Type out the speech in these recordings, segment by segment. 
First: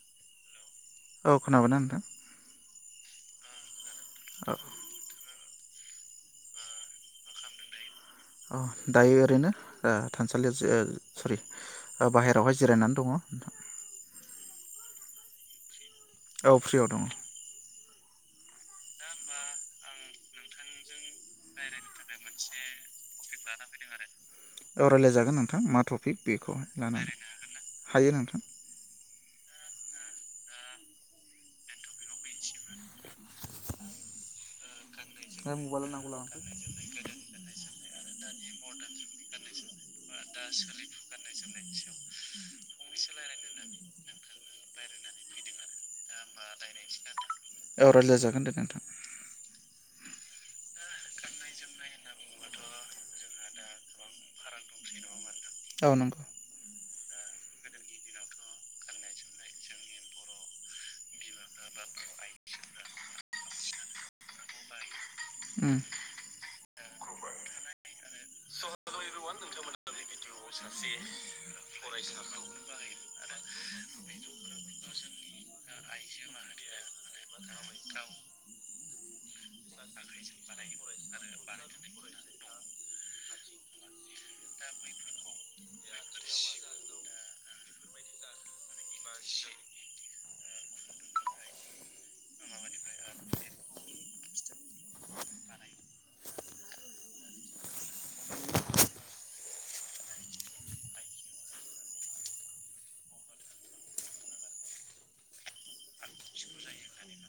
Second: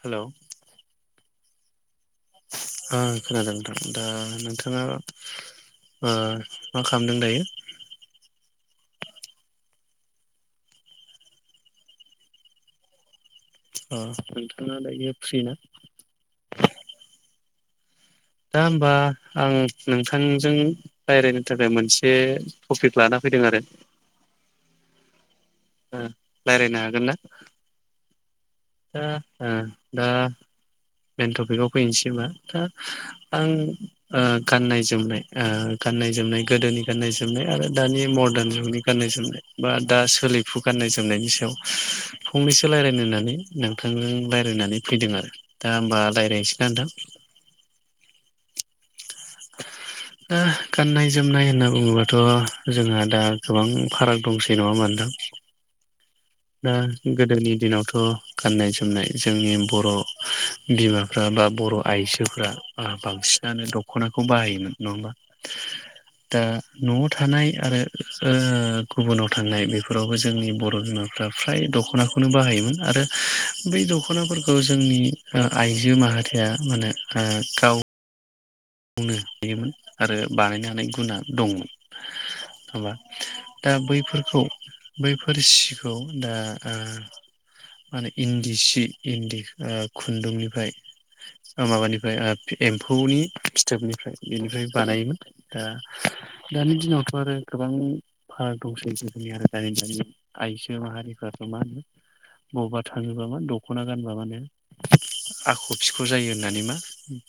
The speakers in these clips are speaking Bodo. हेलौ औ खोनाबायना नोंथां? ओ खोनादों नोंथां दा औ नोंथाङा ओ मा खालामदों दायो? औ दायो ओरैनो ओ थानसालियाव जिर सरि ओ बाहेरयावहाय जिरायनानै दङ। ओ नोंथाङा दायो फ्रिना? औ फ्रियाव दङ। दा होमबा आं नोंथांजों रायरायनो थाखाय मोनसे से टपिक लाना फैदों आरो औ रायलायजागोन नोंथां मा ओ टफिक बेखौ रायज्लायनो लाना हागोन ना? हायो नोंथां दा ओ दा मेन टपिकआव फैनोसैबा दा आं ओ गाननाय जो जोमनाय ओमफ्राय ओ मबाइलाव नांगौ गाननाय लांफै जोमनाय गोदोनि गाननाय जोमनाय आरो दानि मरदान जुगनि गाननाय जोमनाय बा दा सोलिफु गाननाय जोमनायनि सायाव फंनैसो रायलायनो होननानै नोंथांजों रायलायनानै फैदों आरो दा होमबा रायज्लायनोसै ना नोंथां? औ रायलाय जागोन [unintelligible] नोंथां दा गाननाय जोमनाय होनना बुङोबाथ जोंहा दा गोबां फाराग दंसै नङा होमबा नोंथां अ नंगौ [unintelligible] गोदोनि दिनावथ गाननाय जोमनाय जोंनि बर बिमाफ्रा बा बर आइजोफ्रा ओ बांसिनानो दखनाखौ बाहायोमोन नङा होमबा उम ओ नआव थानाय आरो ओ गुबुनाव थांनाय बेफोरावबो जोंनि बर बिमा फ्रा फ्राय दखनाखौनो बाहायोमोन आरो बै दखनाफोरखौ जोंनि ओ आइजो माहारिया माने ओ गाव गावनो दायोमोन आरो बानायनो हानाय गुना दंमोन होमबा दा बैफोरखौ बैफोर सिखौ दा ओ मानो इन्दि सि इन्दि ओ‌ खुन्दुंनिफ्राय ओ माबानिफ्राय ओ फि एम्फौनि फि थोबनिफ्राय बेनिफ्राय बानायोमोन दा दानि दिनावथ आरो गोबां फाराग दंसै गोदोनि आरो दानि दानि आइजो माहारिफ्राथ मा होनो मबावबा थाङोबा मा दखना गानबा मा नो आख‌ फिख जायो होननानै मा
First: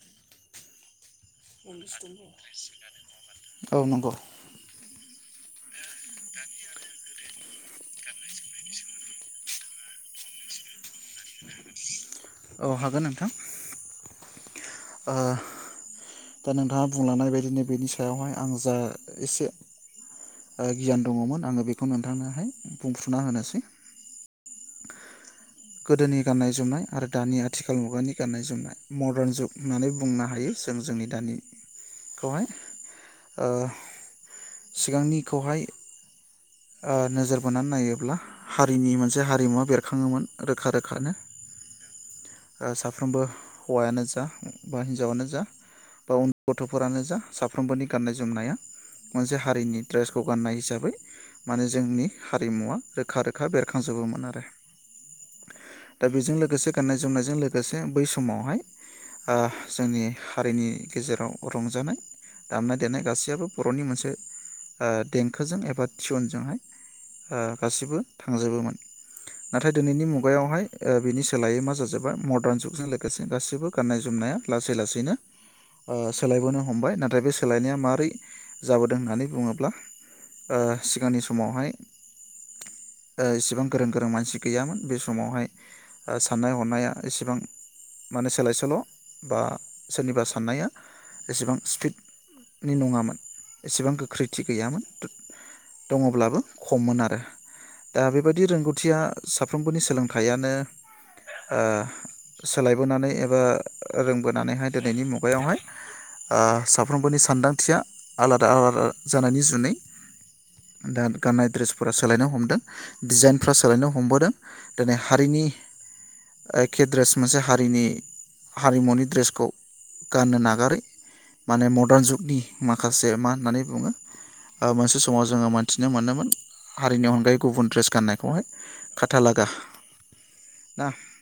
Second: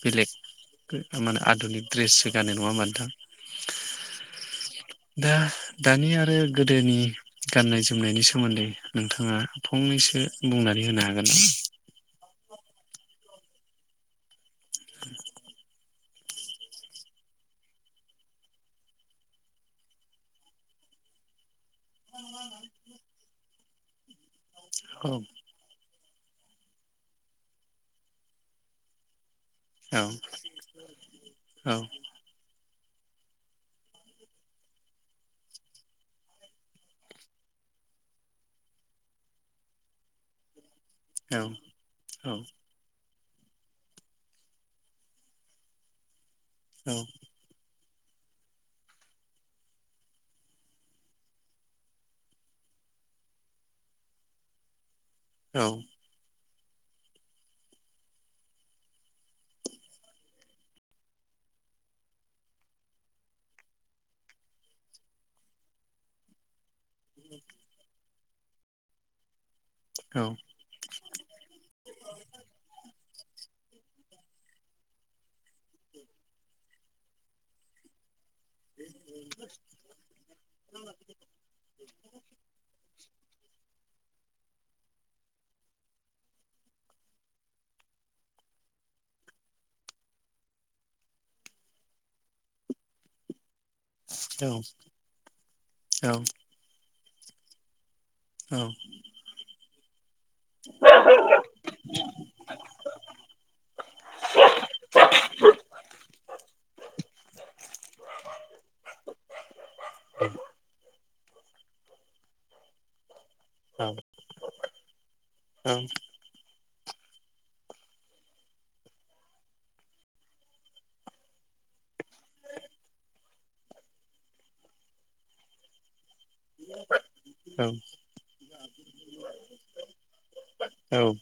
बेलेगखो ओम मानो आधुनिक द्रेससो गानो नङा होमबा नोंथां औ नंगौ दा दानि आरो गोदोनि गाननाय जोमनायनि सोमोन्दै नोंथाङा फंनैसो बुंनानै होनो हागोन औ हागोन नोंथां ओ दा नोंथाङा बुंलांनाय बायदिनो बेनि सायावहाय आं जा एसे ओ गियान दङमोन आङो बे खौ नोंथांनोहाय बुंफ्रुना होनोस [unintelligible] औ गोदोनि गाननाय जोमनाय आरो दानि आथिखाल मुगानि गाननाय जोमनाय मदार्न जुग होननानै बुंनो औ हायो जों जोंनि औ दानिखौहाय ओ सिगांनिखौहाय ओ नोजोर बोनानै नायोब्ला हारिनि मोनसे हारिमुवा बेरखाङोमोन रोखा रो खानो औ ओ साफ फ्रोमबो हौवायानो जा बा हिनजावानो जा बा उन गथफोरानो जा साफ्रोमबोनि गाननाय जोमनाया मोनसे हारिनि द्रेसखौ गाननाय हिसाबै मानो जोंनि हारिमुवा रोखा रोखा बेरखांजोबोमोन आरो औ दा बेजों लोगोसे गाननाय जोमनायजों लोगोसे बै समावहाय ओ जोंनि हारिनि गेजेराव रंजानाय दामनाय देनाय गासैयाबो बरनि मोनसे ओ देंखोजों एबा टुइनजोंहाय ओ गासिबो थांजोबोमोन। नाथाय दोनैनि मुं मुगायावहाय ओ बिनि सोलायै मा जाजोबा मर्दान जुगजों लो गोसे गासैबो गान्नाय जोमनाया लासै लासैनो ओ सोलायबोनो हमबाय। नाथाय बे सोलायनाया मारै जाबोदों होन्नानै बुङोब्ला ओ सिगांनि समावहाय एसेबां गोरों गोरों मानसि गैयामोन बे समावहाय ओ सान्नाय हनाया एसेबां माने सोलाय सोल' बा सोरनिबा सान्नाया एसेबां स्पिडनि नङामोन। एसेबां गोख्रैथि औ गैयामोन दङब्लाबो खममोन आ ओह दा बेबायदि रोंगौथिया साब [inaudible] खायानो ओ सोलायबोनानै एबा रोंबोनानैहाय दोनैनि मुगायावहाय साफ्रोमबोनि सानदांथिया आलादा आलादा जानायनि जुनै दा गान्नाय द्रेस फोरा सोलायनो हमदों डिजाइन फ्रा सोलायनो हमबोदों। दोनै हारिनि एखे ड्रेस मोनसे हारिनि हारिमुनि ड्रेसखौ गान्नो नागारै माने मर्दान जुगनि माखासे मा होन्नानै बुङो ओ मोनसे समाव जोङो मोन्थिनो मोनोमोन हारिनि अनगायै गुबुन ड्रेस गान्नायखौहाय खा थालागा ना। औ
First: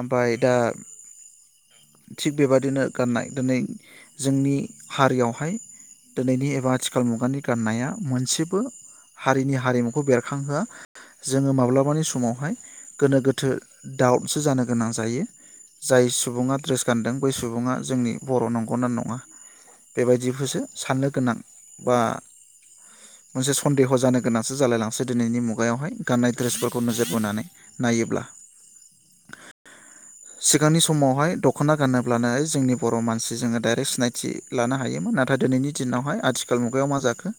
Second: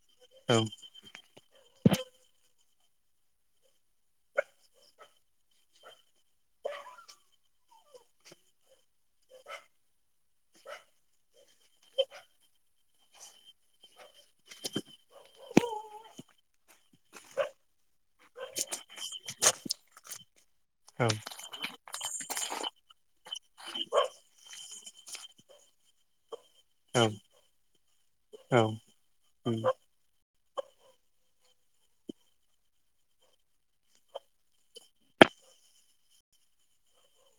ओमफ्राय दा थिग बेबादिनो गान्नाय दिनै जोंनि हारियावहाय दिनैनि एबा आथिखाल मुगानि गान्नाया मोनसेबो हारिनि हारिमुखौ बेरखांहोआ जोङो माब्लाबानि सम समावहाय गोनो गोथो दाउटसो जानो गोनां जायो। जाय सुबुङा ड्रेस गानदों बै सुबुङा जोंनि बर' नंगौना नङा बेबायदिखोसो सान्नो औ गोनां बा मोनसे सन्देह जानो गोनांसो जालायलाङो। से दिनैनि मुगायावहाय गान्नाय द्रेसफोर ओ नोजोर उम बोनानै नायोब्ला उम सिगांनि समावहाय दख'ना गानोब्लानो जोंनि बर' मानसि जोङो डाइरेक्ट सिनायथि लानो हायोमोन। नाथाय दिनैनि दिनावहाय आथिखाल मुगायाव मा जाखो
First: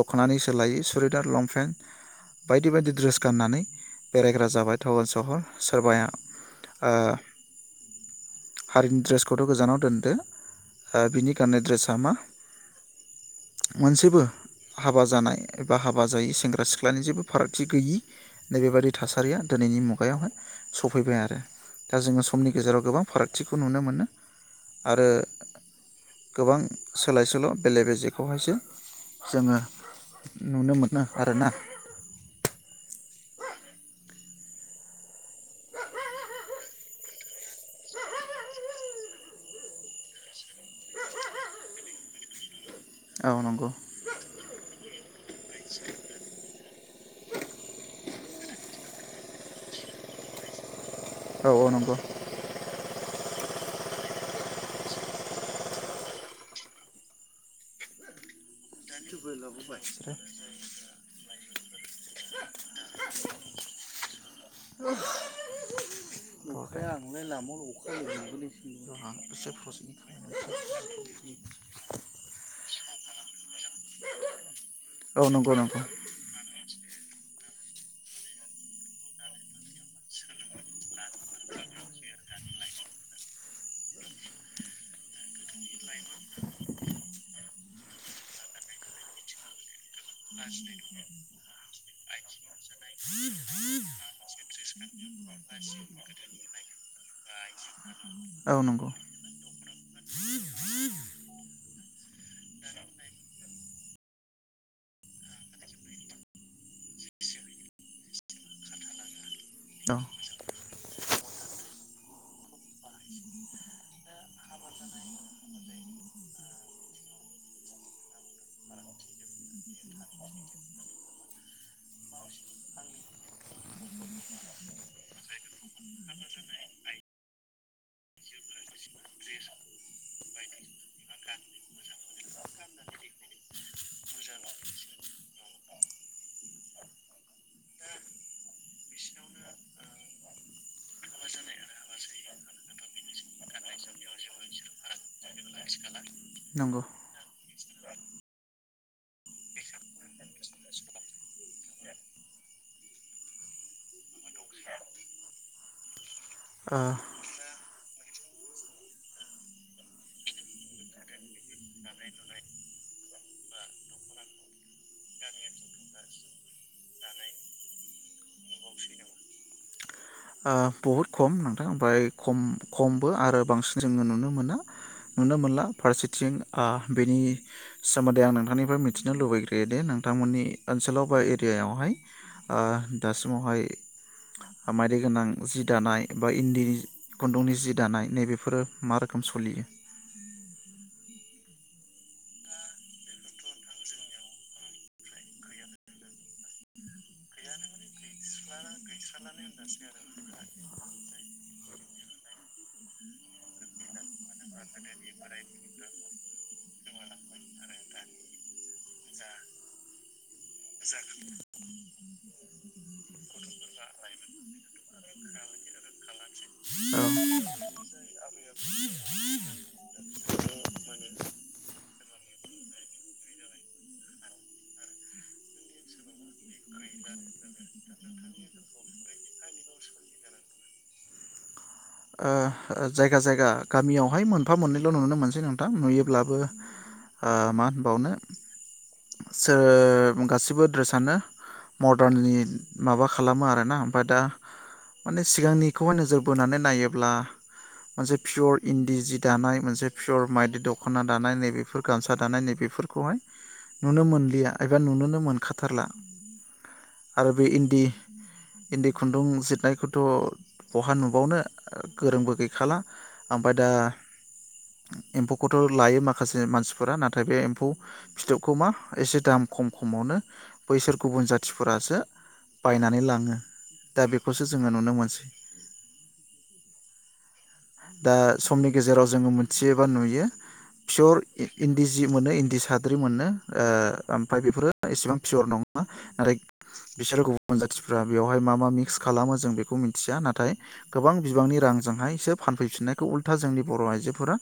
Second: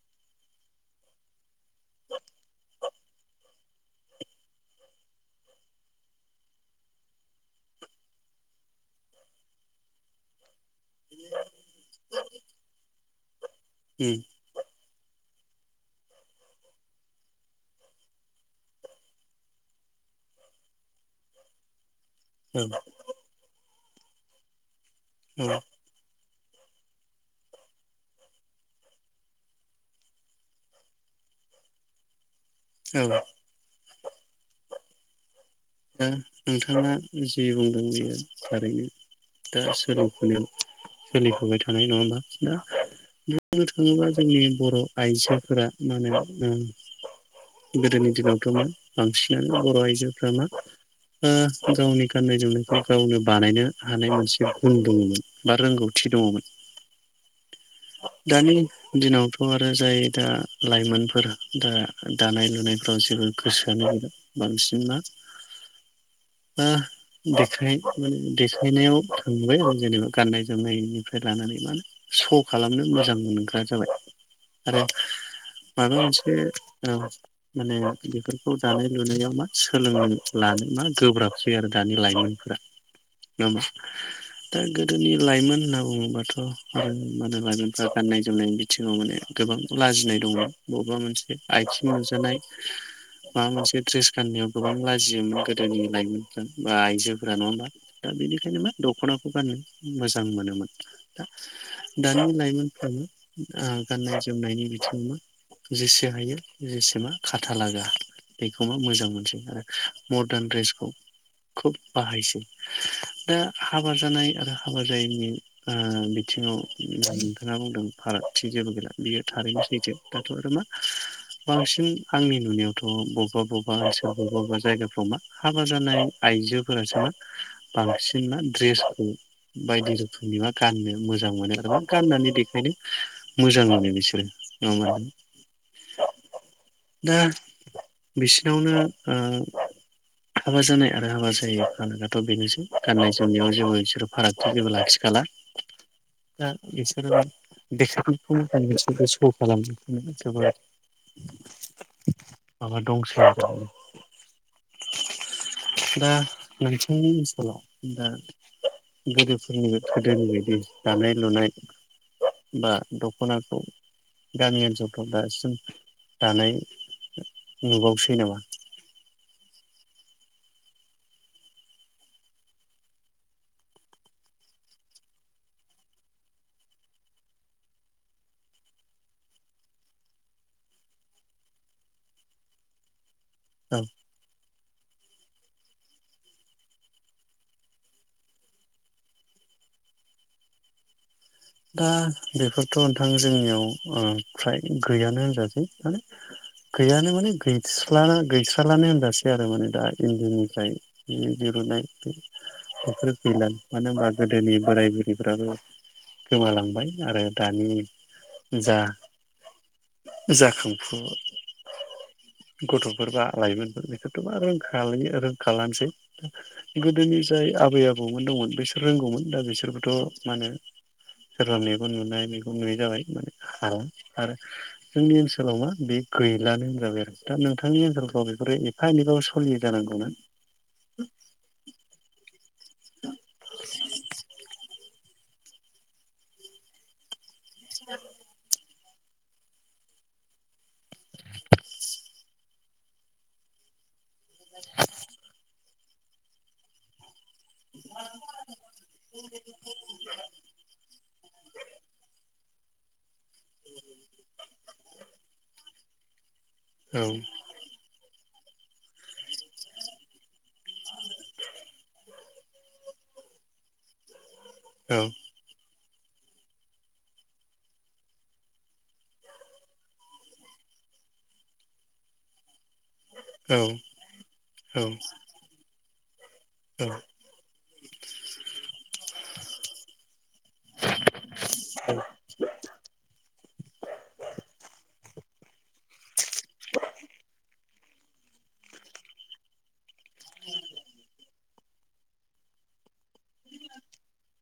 दख'नानि सोलायै सुरिदार लंपेन्ट बायदि बायदि ड्रेस गान्नानै बेरायग्रा जाबाय टाउन सहर। सोरबाया ओ हारिनि ड्रेसखौथ गोजानाव दोन्दो ओ बिनि गान्नाय ड्रेसा मा मोनसेबो हाबा जानाय एबा हाबा जायि सेंग्रा सिख्लानि जेबो फारागथि गैयि नैबेबादि थासारिया दिनैनि मुगायावहाय सफैबाय आरो। दा जोङो समनि गेजेराव गोबां फारागथिखौ नुनो मो नो। आरो औ गोबां सोलाय सोल बेले बेजेखौहायसो जोङो नुनो मोनो आरोना औ दा नोंथाङा जि बुंदों बियो थारैनो दा सोलिफनाय सोलिफुबाय थानाय नङाोमा दा औ बुंनो नंगौ थाङोबा जोंनि बर आइजोफोरा मा होनो ओ गोदोनि दिनाव गोबां बांसिनानो बर आइजोफ्रा मा औ औ ओ नंगौ गावनि गाननाय जोमनायखौ गावनो बानायनो हानाय मोनसे गुन दङमोन बा रोंगौथि दङमोन दानि दिनावथ अ आरो जाय दा लाइमोनफोरा दा दानाय लुनाय [unintelligible] जेबो गोसोआनो बांसिना मा दा देखाय माने देखायनायाव थांबाय आरो जेनेबा गाननाय जोमनायनिफ्राय लानानै मानो स खालामनो मोजां मोनग्रा जाबाय आरो औ नंगौ नंगौ माबा मोनसे औ माने बेफोरखौ जानाय लुनायाव मा सोलोंनो लानो मा गोब्राबसै आरो दानि लाइमोनफोरा नामा दा गोदोनि लाइमोन होनना बुङोबाथ जों मा नो लाइमोनफ्रा गाननाय जोमनायनि बिथिङाव माने गोबां लाजिनाय दंमोन बबेबा मोनसे आथिं नुजानाय माबा मोनसे द्रेस गाननायाव गोबां लाजियोमोन गोदोनि लाइमोनफोर बा आइजोफोरा नङा होमबा दा औ बेनिखायनो मा नंगौ दखनाखौ गानो मोजां मोनोमोन दा-दानि लाइमोनफोरनो आ गाननाय जोमनायनि बिथिङाव मा जेसे हायो जेसेमा खाथालागा बेखौ मा मोजां मोनसै आरो औ मदारन ड्रेसखौ खोब बाहायसै दा हाबा जानाय आरो हाबा जायैनि आ बिथिङाव नोंथाङा बुंदों फारागथि जेबो गैला बियो थारैनो सैथो दाथ आरो मा बांसिन आंनि नुनायावथ बबेबा बबेबा ओनसोलाव बबा-बबेबा जायगाफ्राव मा हाबा जानाय आइजोफोरासो मा बांसिन मा द्रेसखौ बायदि रोखोमनि मा गाननो मोजां मोनो आरो मा गाननानै देखायनो मोजां मोनो बिसोरो [unintelligible] दा बिसिनावनो ओ हाबा जानाय आरो हाबा जायै आलागाथ बेनोसै गाननाय जोमनायाव जेबो सोरो फारागथि जेबो लाखिखाला दा नंगौ बेसोरो [unintelligible] जोबोद माबा दंसै आरो दा नोंसोनि ओन्सोलाव दा गोदोफोरनिबो गोदोनि बायदि दानाय लुनाय बा दखनाखौ गामि ओनसोलफ्राव दासिम दानाय नुबावसै नामा? ओ बहुद खम नोंथां ओमफ्राय खम-खमबो आरो बांसिन जोङो नुनो मोना नुनो मोनला फारसेथिं ओ बेनि सोमोन्दै आं नोंथांनिफ्राय मिथिनो लुबैग्रोयोदि नोंथांमोननि ओनसोलाव बा एरियायावहाय ओ दासिमावहाय औ हामाय [unintelligible] गोनां जि दानाय बा इन्दि खुन्दुंनि जि दानाय नैबेफोरो मा रोखोम सलियो। दा बेफोरथ नोंथां जोंनियाव ओ फ्राय गैयानो होनजासै माने गैयानो माने गैस्ला गैस्रालानो होनजासै आरो माने दा इन्दिनिफ्राय दिहुनाय बेफोर गैलानो मानो होनबा गोदोनि बोराय बुरैफ्राबो गोमालांबाय आरो दानि जा जाखांफु गथ फोर बा लाइमोनफोर बेखौथ आरो रोंखालानोसै आरो रोंखालानोसै औ गोदोनि जाय आबै आबौमोन दंमोन बिसोर रोंगौमोन दा बिसोरबोथ मा होनो। सोरबा मेगन नुनाय मेगन नुयै जाबाय माने हाला आरो जोंनि ओनसोलाव मा बे गैलानो होनजाबाय आरो दा नोंथांनि ओनसोलखौ बेफोरो एफा एनैबाबो सोलियो दा नंगौ ना? ओ जायगा जायगा गामियावहाय मोनफा मोननैल नुनो मोनसे सै नोंथां नुयोब्लाबो हा मा होनबावनो। सो गासिबो दड्रेसानो मर्दाननि माबा खालामो आरोना। फादा माने सिगांनि खौहा नोजोर बोनानै नायोब्ला मोनसे पियर इन्दि जि दानाय मोनसे पियर माइदि दख'ना दानाय नैबेफोर गामसा दानाय नैबेफोर खौहाय नुनो मोनलिया एबा नुनोनो मोनखाथारला। आरो औ बे इन्दि इन्दि खुन्दुं जिरनायखौथ बहा नुबावनो गोरोंबो गैखाला आमबाय दा औ एम्फौखौथ' लायो माखासे मानसिफोरा नाथाय बे एम्फौ फिथोबखौ मा एसे दाम खम खमावनो बैसोर गुबुन जाथिफोरासो बायनानै ला ङो औ दा बेखौसो जोङो औ नुनो मोनसै। औ। दा समनि गेजेराव जोङो मोन्थियो एबा नुयो पियर इ इन्दि जि मोनो इन्दि साद्रि मोन्नो ओ ओमफ्राय बेफोरो एसेबां पियर नङा नाथाय बिसोरो गुबुन जाथिफ्रा बेवहाय मा मा मिक्स खालामो जों बेखौ मि न्थिया नाथाय गोबां बिबांनि रांजोंहाय सोब फानफैफिननायखौ उल्था जोंनि बर' आइजोफोरा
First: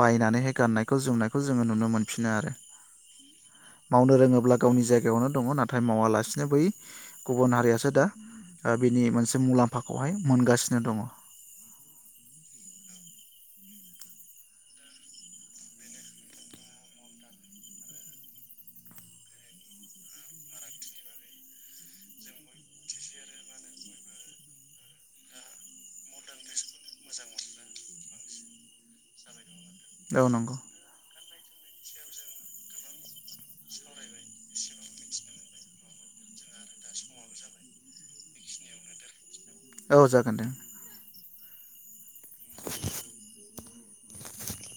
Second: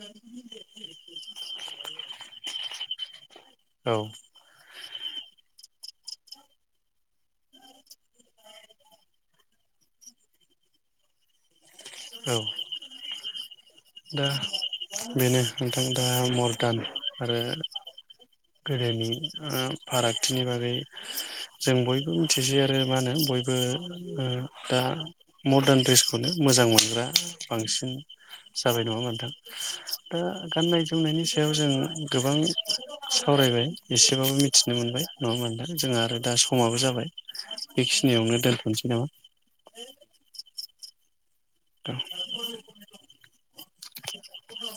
बायनानै हाय गान्नायखौ जोमनायखौ जोङो नुनो मोनफिनो आरो। औ मावनो रोङोब्ला गावनि जाय बेयावनो दंङ नाथाय मावालासिनो बै गुबुन हारियासो दा ओ बिनि मोनसे मुलाम्फाखौहाय मोनगासिनो दंङो। औ दा बेनो नोंथां दा मर्दान आरो गोदोनि ओ फारागथिनि बागै जों बयबो मिथिसै आरो मा होनो बयबो ओ दा मर्दान ड्रेसखौनो मोजां मोनो। [unintelligible] बांसिन जाबाय नङा होनबा नोंथां। दा औ नंगौ गान्नाय जोमनायनि सा सायाव जों गोबां सावरायबाय एसेबाबो मिथिनो मोनबाय नङा होनबा नोंथां जोंहा आरो दा समाबो जाबाय। बेखिनियावनो दोन्थनिसै नामा? औ जागोन दे। औ।